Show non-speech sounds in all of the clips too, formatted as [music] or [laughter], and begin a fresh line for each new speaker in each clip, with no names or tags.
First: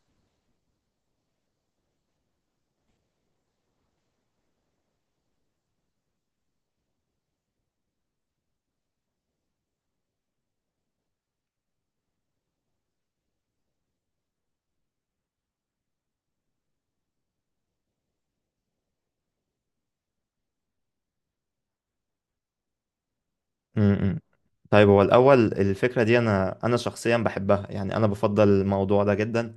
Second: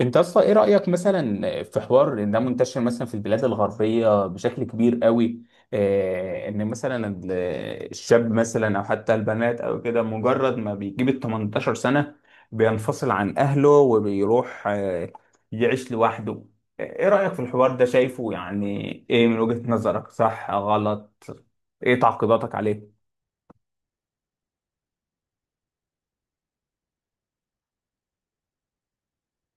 انت اصلا ايه رأيك مثلا في حوار ان ده منتشر مثلا في البلاد الغربية بشكل كبير قوي، ان مثلا الشاب مثلا او حتى البنات او كده مجرد ما بيجيب ال 18 سنة بينفصل عن اهله وبيروح، يعيش لوحده. ايه رأيك في الحوار ده؟ شايفه يعني ايه من وجهة نظرك، صح غلط؟ ايه تعقيباتك عليه؟
امم امم. طيب، هو الأول الفكرة دي أنا شخصيا بحبها، يعني أنا بفضل الموضوع ده جدا.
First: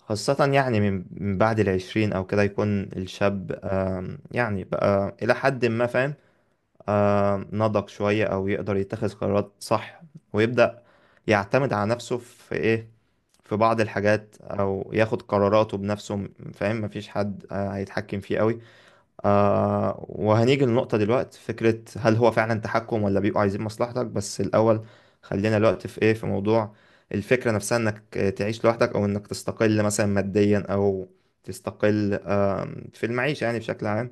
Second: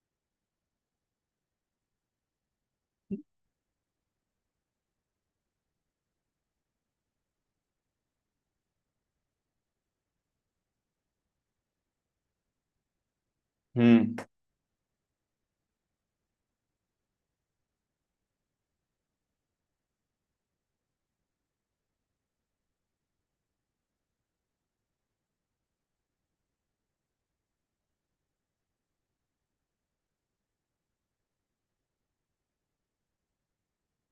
خاصة يعني من بعد العشرين أو كده، يكون الشاب يعني بقى إلى حد ما فاهم، نضج شوية أو يقدر يتخذ قرارات صح. ويبدأ يعتمد على نفسه في بعض
امم.
الحاجات، أو ياخد قراراته بنفسه. فاهم؟ مفيش حد هيتحكم فيه قوي. وهنيجي للنقطة دلوقتي، فكرة هل هو فعلا تحكم ولا بيبقوا عايزين مصلحتك بس؟ الأول خلينا الوقت في موضوع الفكرة نفسها، إنك تعيش لوحدك أو إنك تستقل مثلا ماديا أو تستقل في المعيشة يعني بشكل عام.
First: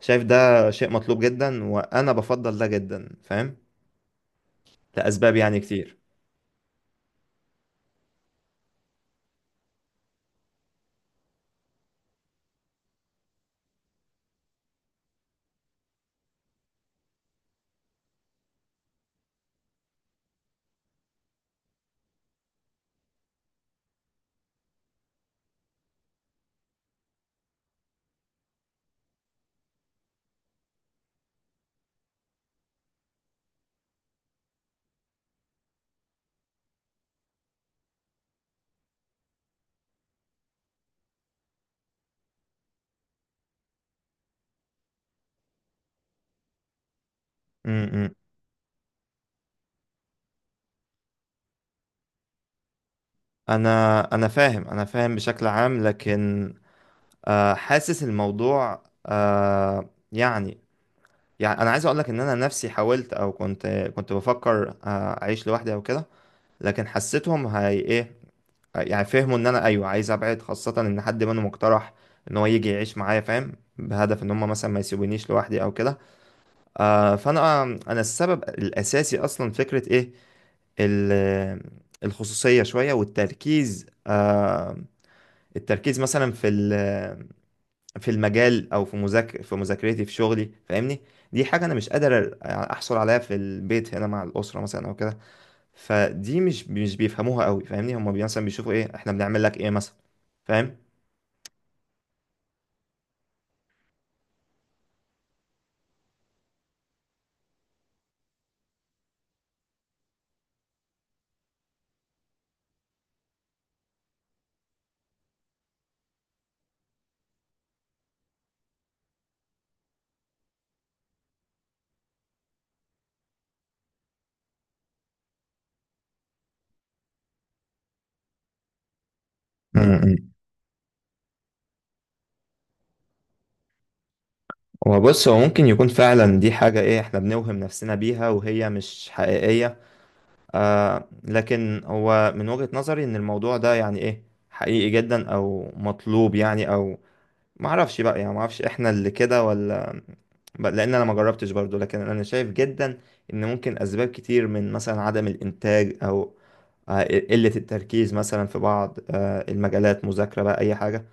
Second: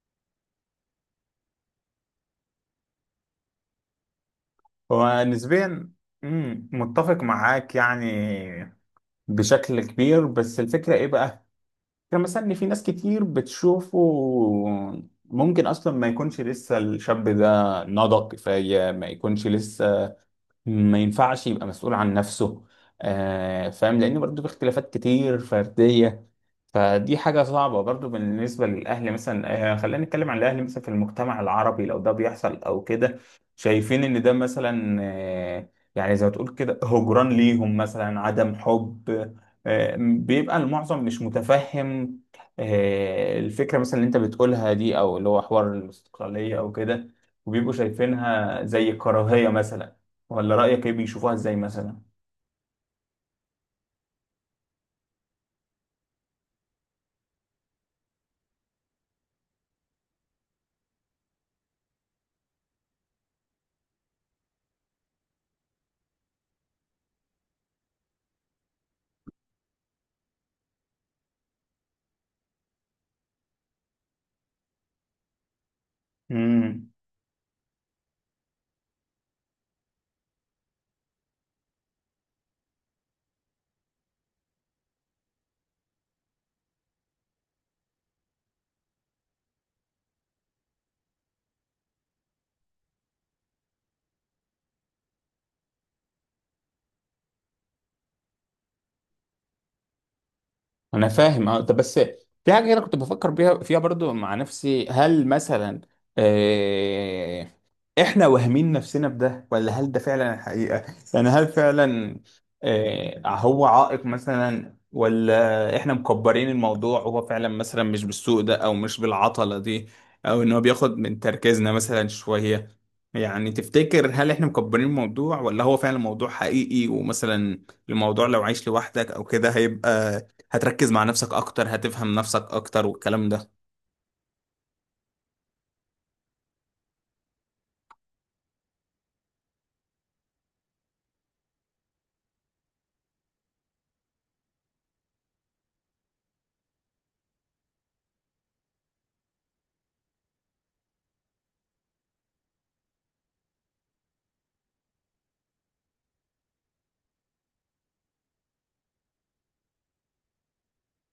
شايف ده شيء مطلوب جدا وأنا بفضل ده جدا، فاهم، لأسباب يعني
ونسبيا.
كتير.
متفق معاك يعني بشكل كبير. بس الفكرة ايه بقى؟ يعني مثلا ان في ناس كتير بتشوفه ممكن اصلا ما يكونش لسه الشاب ده نضج كفاية، ما يكونش لسه ما ينفعش يبقى مسؤول عن نفسه. فاهم، لان برضه في اختلافات كتير فردية. فدي حاجة صعبة برضو بالنسبة للأهل مثلا، خلينا نتكلم عن الأهل مثلا في المجتمع العربي، لو ده بيحصل أو كده شايفين إن ده مثلا، يعني زي ما تقول كده هجران ليهم، مثلا عدم حب. بيبقى المعظم مش متفهم الفكرة مثلا اللي أنت بتقولها دي، أو اللي هو حوار الاستقلالية أو كده،
م
وبيبقوا
-م.
شايفينها زي كراهية مثلا. ولا رأيك إيه، بيشوفوها إزاي مثلا؟
أنا فاهم، أنا فاهم بشكل عام، لكن حاسس الموضوع يعني انا عايز اقول لك ان انا نفسي حاولت او كنت بفكر اعيش لوحدي او كده. لكن حسيتهم هي ايه، يعني فهموا ان انا ايوه عايز ابعد، خاصة ان حد منهم اقترح ان هو يجي يعيش معايا، فاهم، بهدف ان هم مثلا ما يسيبونيش لوحدي او كده. فانا السبب الاساسي اصلا فكرة ايه، ال- الخصوصية شوية، والتركيز التركيز مثلا في المجال، او في مذاكرتي، في شغلي. فاهمني؟ دي حاجه انا مش قادر احصل عليها في البيت هنا مع الاسره مثلا او كده. فدي مش بيفهموها قوي، فاهمني؟ هم مثلا بيشوفوا ايه، احنا بنعمل لك ايه مثلا. فاهم؟
انا فاهم اه. طب بس في حاجه انا كنت بفكر بيها فيها برضو مع نفسي، هل مثلا، آه احنا واهمين نفسنا بده، ولا هل ده فعلا الحقيقه؟ يعني هل فعلا، هو عائق مثلا، ولا احنا مكبرين الموضوع وهو فعلا مثلا مش بالسوء ده او مش بالعطله دي، او ان هو بياخد من تركيزنا مثلا شويه؟ يعني تفتكر، هل احنا مكبرين الموضوع ولا هو فعلا موضوع حقيقي، ومثلا الموضوع لو عايش لوحدك او كده، هيبقى
امم
هتركز مع نفسك اكتر، هتفهم نفسك اكتر والكلام ده؟
هو بص، هو ممكن يكون فعلا دي حاجة ايه، احنا بنوهم نفسنا بيها وهي مش حقيقية. لكن هو من وجهة نظري ان الموضوع ده يعني ايه، حقيقي جدا او مطلوب يعني، او ما اعرفش بقى، يعني ما اعرفش احنا اللي كده، ولا لان انا ما جربتش برضو. لكن انا شايف جدا ان ممكن اسباب كتير، من مثلا عدم الانتاج، او قلة التركيز مثلا في بعض المجالات، مذاكرة بقى اي حاجة.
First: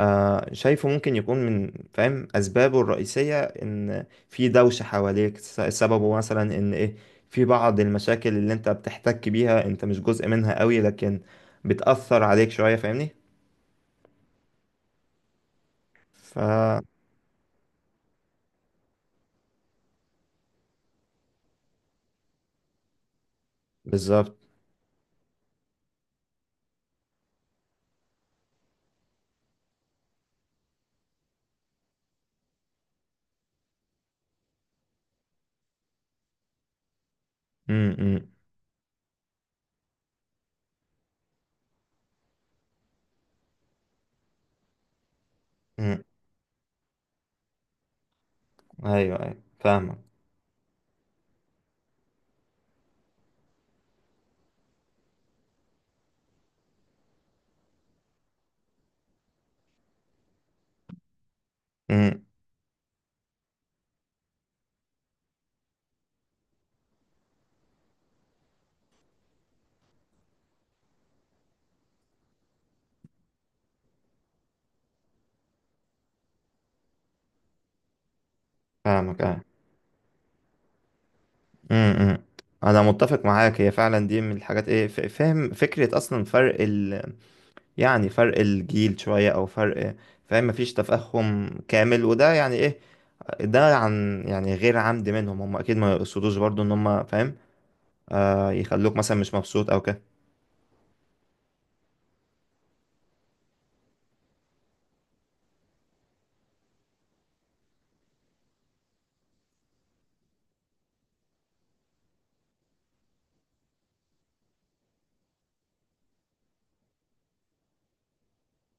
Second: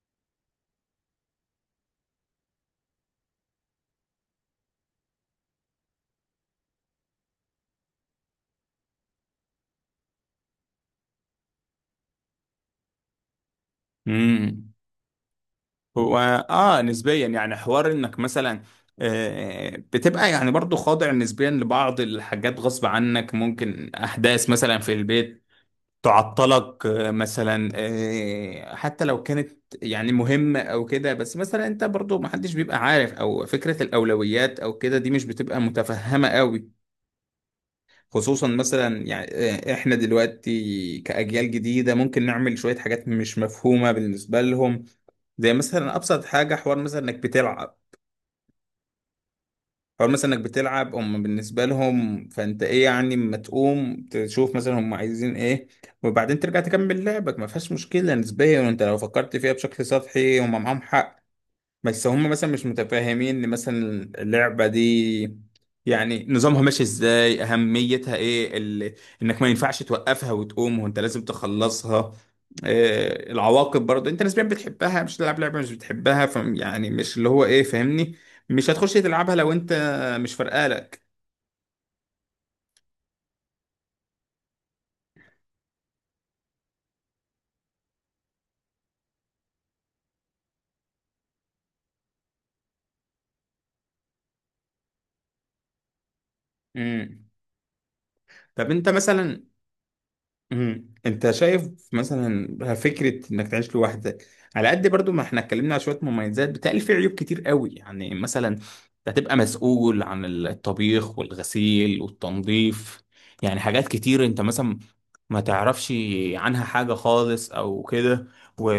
شايفه ممكن يكون من، فاهم، اسبابه الرئيسية ان في دوشة حواليك. سببه مثلا ان ايه، في بعض المشاكل اللي انت بتحتك بيها، انت مش جزء منها قوي، لكن بتأثر عليك شوية. فاهمني؟
امم. هو
ف
اه نسبيا، يعني حوار انك مثلا، بتبقى يعني برضو خاضع نسبيا لبعض الحاجات غصب عنك. ممكن
بالظبط.
احداث مثلا في البيت تعطلك، مثلا، حتى لو كانت يعني مهمة او كده. بس مثلا انت برضو محدش بيبقى عارف، او فكرة الاولويات او كده دي مش بتبقى متفهمة قوي،
م- م-
خصوصا مثلا يعني، احنا دلوقتي كأجيال جديدة ممكن نعمل شوية حاجات مش مفهومة بالنسبة لهم. زي مثلا
م.
أبسط حاجة، حوار مثلا إنك بتلعب.
ايوه، ايوه، فاهمك.
حوار مثلا إنك بتلعب، هم بالنسبة لهم فأنت إيه يعني أما تقوم تشوف مثلا هم عايزين إيه، وبعدين ترجع تكمل لعبك، ما فيهاش مشكلة نسبيا. وأنت لو فكرت فيها بشكل سطحي هم معاهم حق. بس
امم
هم مثلا مش متفاهمين ان مثلا اللعبة دي يعني نظامها ماشي ازاي، اهميتها ايه، انك ما ينفعش توقفها وتقوم وانت لازم تخلصها. العواقب برضه، انت نسبيا بتحبها، مش تلعب لعبة مش بتحبها، يعني مش اللي هو ايه، فاهمني؟ مش هتخش
فاهمك،
تلعبها
ايوه.
لو انت مش فارقالك.
امم، إمم. انا متفق معاك، هي فعلا دي من الحاجات ايه، فاهم فكرة اصلا فرق يعني فرق الجيل شوية او فرق، فاهم، مفيش تفاهم كامل. وده يعني ايه، ده عن يعني غير عمد منهم، هم اكيد ما يقصدوش برضو ان هم،
امم.
فاهم،
طب انت
يخلوك مثلا مش
مثلا
مبسوط او كده.
انت شايف مثلا فكره انك تعيش لوحدك، على قد برضو ما احنا اتكلمنا على شويه مميزات، بتقل في عيوب كتير قوي. يعني مثلا انت هتبقى مسؤول عن الطبيخ والغسيل والتنظيف. يعني حاجات كتير انت مثلا ما تعرفش عنها حاجه خالص او كده و...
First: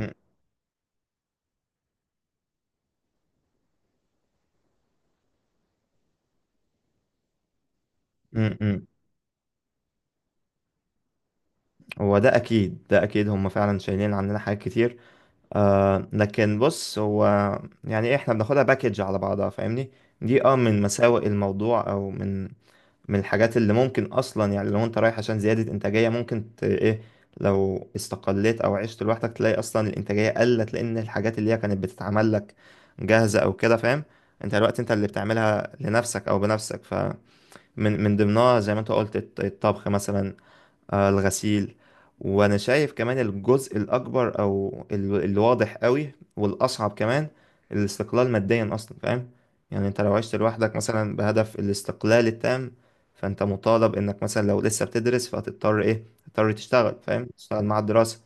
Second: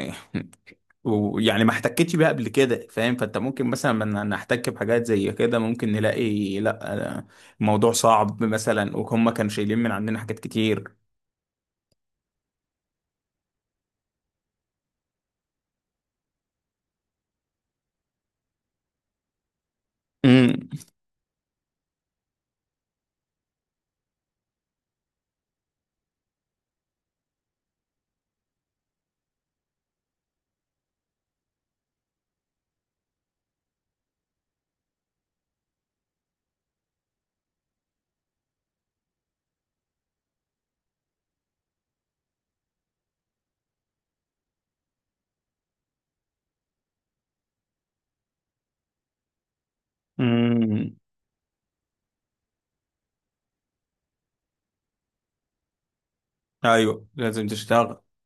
أمم،
[laughs] ويعني ما احتكتش بيها قبل كده، فاهم؟ فانت ممكن مثلا لما نحتك بحاجات زي كده، ممكن نلاقي لا، الموضوع صعب
أمم، أمم.
مثلا، وهم كانوا شايلين من عندنا حاجات كتير.
هو ده اكيد، ده اكيد هم فعلا شايلين عننا حاجات كتير. لكن بص، هو يعني احنا بناخدها باكج على بعضها. فاهمني؟ دي
امم
من مساوئ الموضوع، او من الحاجات اللي ممكن اصلا، يعني لو انت رايح عشان زيادة انتاجية، ممكن ت... ايه لو استقليت او عشت لوحدك، تلاقي اصلا الانتاجية قلت، لان الحاجات اللي هي كانت بتتعمل لك جاهزة او كده، فاهم. انت الوقت انت اللي بتعملها لنفسك او بنفسك، فمن ضمنها زي ما انت قلت، الطبخ مثلا، الغسيل. وانا شايف كمان الجزء الاكبر، او الواضح قوي والاصعب كمان، الاستقلال ماديا اصلا، فاهم. يعني انت لو عشت لوحدك
امم.
مثلا بهدف الاستقلال التام، فانت مطالب انك مثلا لو لسه بتدرس، فهتضطر ايه، تضطر تشتغل،
ايوه
فاهم،
لازم
تشتغل مع
تشتغل.
الدراسة.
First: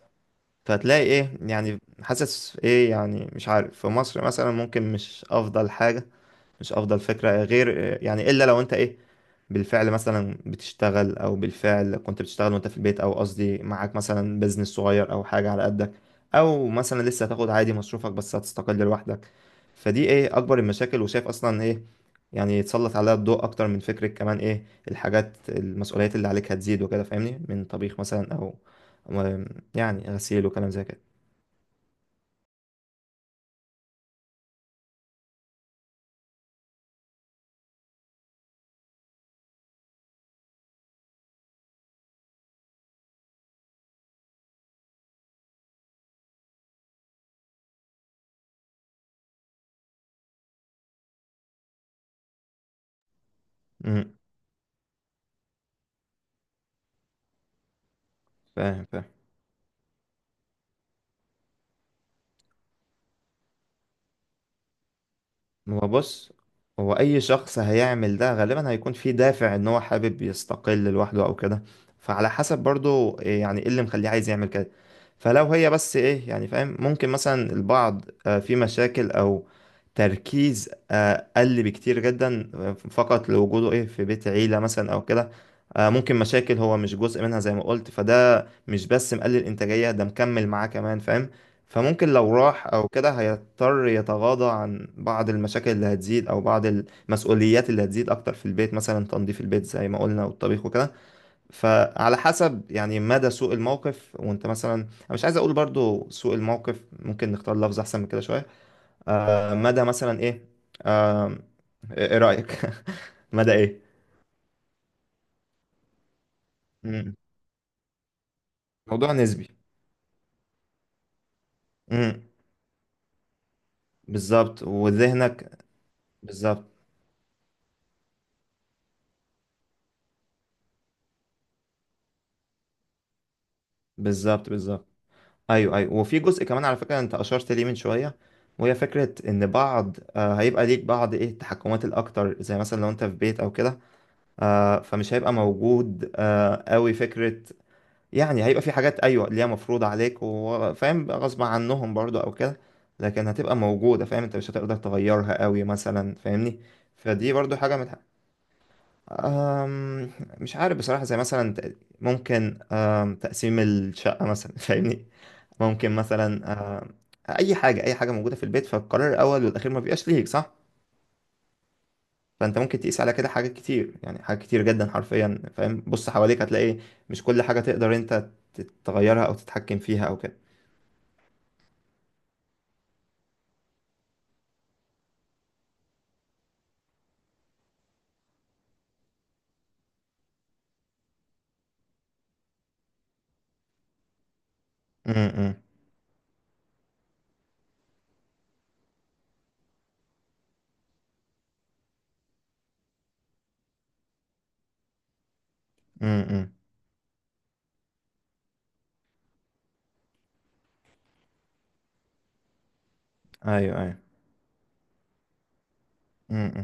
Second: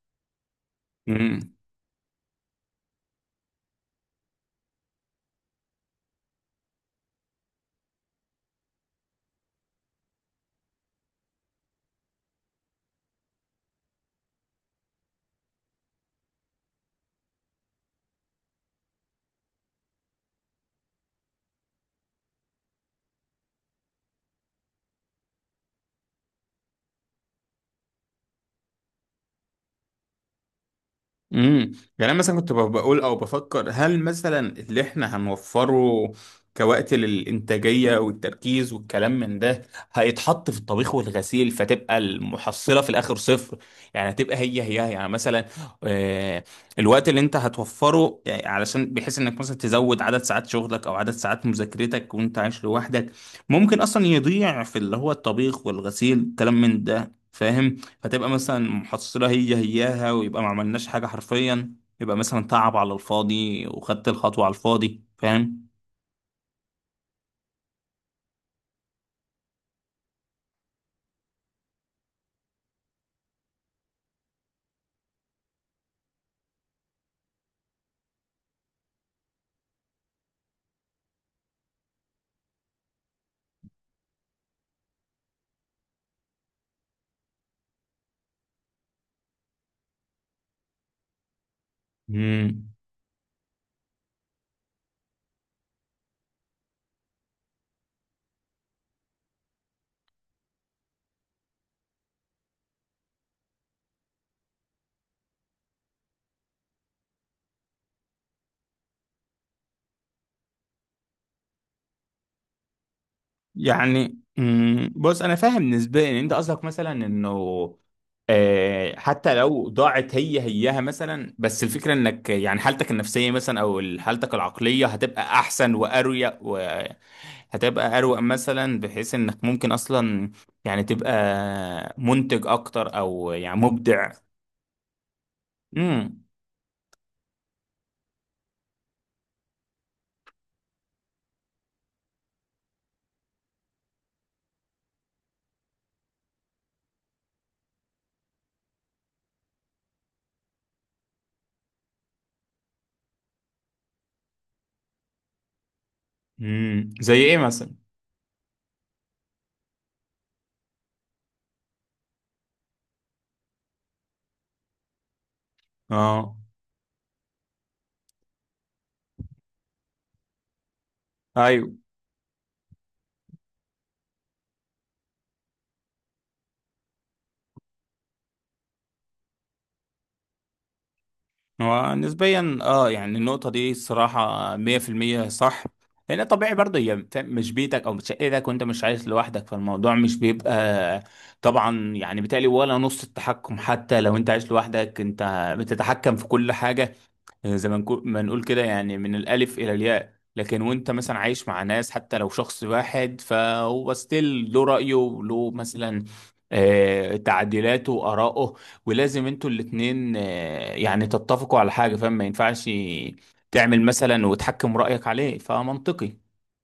فهتلاقي ايه،
امم
يعني حاسس ايه، يعني مش عارف، في مصر مثلا ممكن مش افضل حاجة، مش افضل فكرة، غير يعني الا لو انت ايه، بالفعل مثلا بتشتغل، او بالفعل كنت بتشتغل وانت في البيت، او قصدي معاك مثلا بيزنس صغير او حاجة على قدك، او مثلا لسه هتاخد عادي مصروفك بس هتستقل لوحدك. فدي ايه اكبر المشاكل، وشايف اصلا ايه يعني يتسلط عليها الضوء اكتر من فكرة كمان ايه، الحاجات، المسؤوليات اللي عليك هتزيد وكده، فاهمني، من طبيخ مثلا، او و- يعني غسيل وكلام زي كده.
امم. يعني انا مثلا كنت بقول او بفكر، هل مثلا اللي احنا هنوفره كوقت للانتاجيه والتركيز والكلام من ده هيتحط في الطبيخ والغسيل، فتبقى المحصله في الاخر صفر؟ يعني هتبقى هي هي، يعني مثلا، آه، الوقت اللي انت هتوفره يعني علشان بحيث انك مثلا تزود عدد ساعات شغلك او عدد ساعات مذاكرتك وانت عايش لوحدك، ممكن اصلا
امم
يضيع في اللي هو الطبيخ والغسيل الكلام من ده، فاهم؟ فتبقى مثلا
فاهم، فاهم.
محصلة هي هياها، ويبقى ما عملناش حاجة حرفيا. يبقى مثلا تعب على الفاضي، وخدت الخطوة على الفاضي، فاهم؟
هو بص، هو اي شخص هيعمل ده غالبا هيكون فيه دافع ان هو حابب يستقل لوحده او كده. فعلى حسب برضو إيه، يعني ايه اللي مخليه عايز يعمل كده. فلو هي بس ايه، يعني فاهم، ممكن مثلا البعض في مشاكل او تركيز قل بكتير جدا فقط لوجوده ايه في بيت عيلة مثلا او كده. ممكن مشاكل هو مش جزء منها زي ما قلت، فده مش بس مقلل انتاجية، ده مكمل معاه كمان، فاهم. فممكن لو راح
مم.
او كده، هيضطر يتغاضى عن بعض المشاكل اللي هتزيد، او بعض المسؤوليات اللي هتزيد اكتر في البيت، مثلا تنظيف البيت زي ما قلنا، والطبيخ وكده. فعلى حسب يعني مدى سوء الموقف. وانت مثلا، انا مش عايز اقول برضو سوء الموقف، ممكن نختار لفظ احسن من كده شوية. مدى مثلا ايه، آم، ايه رأيك؟ [laughs] مدى ايه؟
يعني بص أنا فاهم نسبيا إن أنت قصدك مثلا
مم.
إنه،
موضوع
حتى
نسبي.
لو ضاعت هي هياها مثلا، بس الفكرة
امم.
انك يعني حالتك النفسية مثلا او حالتك
بالظبط،
العقلية هتبقى
وذهنك.
احسن واريق،
بالظبط.
وهتبقى اروق مثلا، بحيث انك ممكن اصلا يعني تبقى منتج اكتر، او يعني مبدع.
بالظبط. بالظبط. ايوه، ايوه، وفي
امم.
جزء كمان على فكره انت اشرت ليه من شويه، وهي فكره ان بعض هيبقى ليك بعض ايه التحكمات الاكتر، زي مثلا لو انت في بيت او كده. فمش هيبقى موجود قوي فكره. يعني هيبقى في حاجات، ايوه، اللي هي مفروض عليك، وفاهم بقى غصب عنهم برضو او كده، لكن هتبقى موجوده، فاهم، انت مش هتقدر تغيرها قوي مثلا، فاهمني.
امم، زي
فدي
ايه
برضو
مثلا؟
حاجه من آم، مش عارف بصراحه، زي مثلا ت- ممكن آم، تقسيم الشقه مثلا. [laughs] فاهمني؟ ممكن
اه
مثلا اي حاجه، اي حاجه موجوده في البيت، فالقرار الاول والاخير ما بيبقاش ليك. صح؟
ايوه.
فانت ممكن تقيس على كده حاجات كتير، يعني حاجات كتير جدا حرفيا، فاهم. بص حواليك، هتلاقي مش كل حاجه تقدر انت تغيرها او تتحكم فيها او كده.
هو نسبيا يعني النقطه دي الصراحه 100% صح. لان طبيعي برضه هي مش بيتك او مش شقتك وانت مش عايش لوحدك، فالموضوع مش بيبقى طبعا. يعني بالتالي ولا نص التحكم حتى لو انت عايش لوحدك
امم،
انت
امم،
بتتحكم في كل حاجه، زي ما ما نقول كده، يعني من الألف إلى الياء. لكن وانت مثلا عايش مع ناس حتى لو شخص واحد، فهو ستيل له رأيه وله مثلا،
امم،
تعديلاته وآراءه. ولازم انتوا الاتنين، يعني تتفقوا على حاجة، فاهم؟ ما ينفعش تعمل
ايوه،
مثلا وتحكم رأيك عليه، فمنطقي.
ايوه.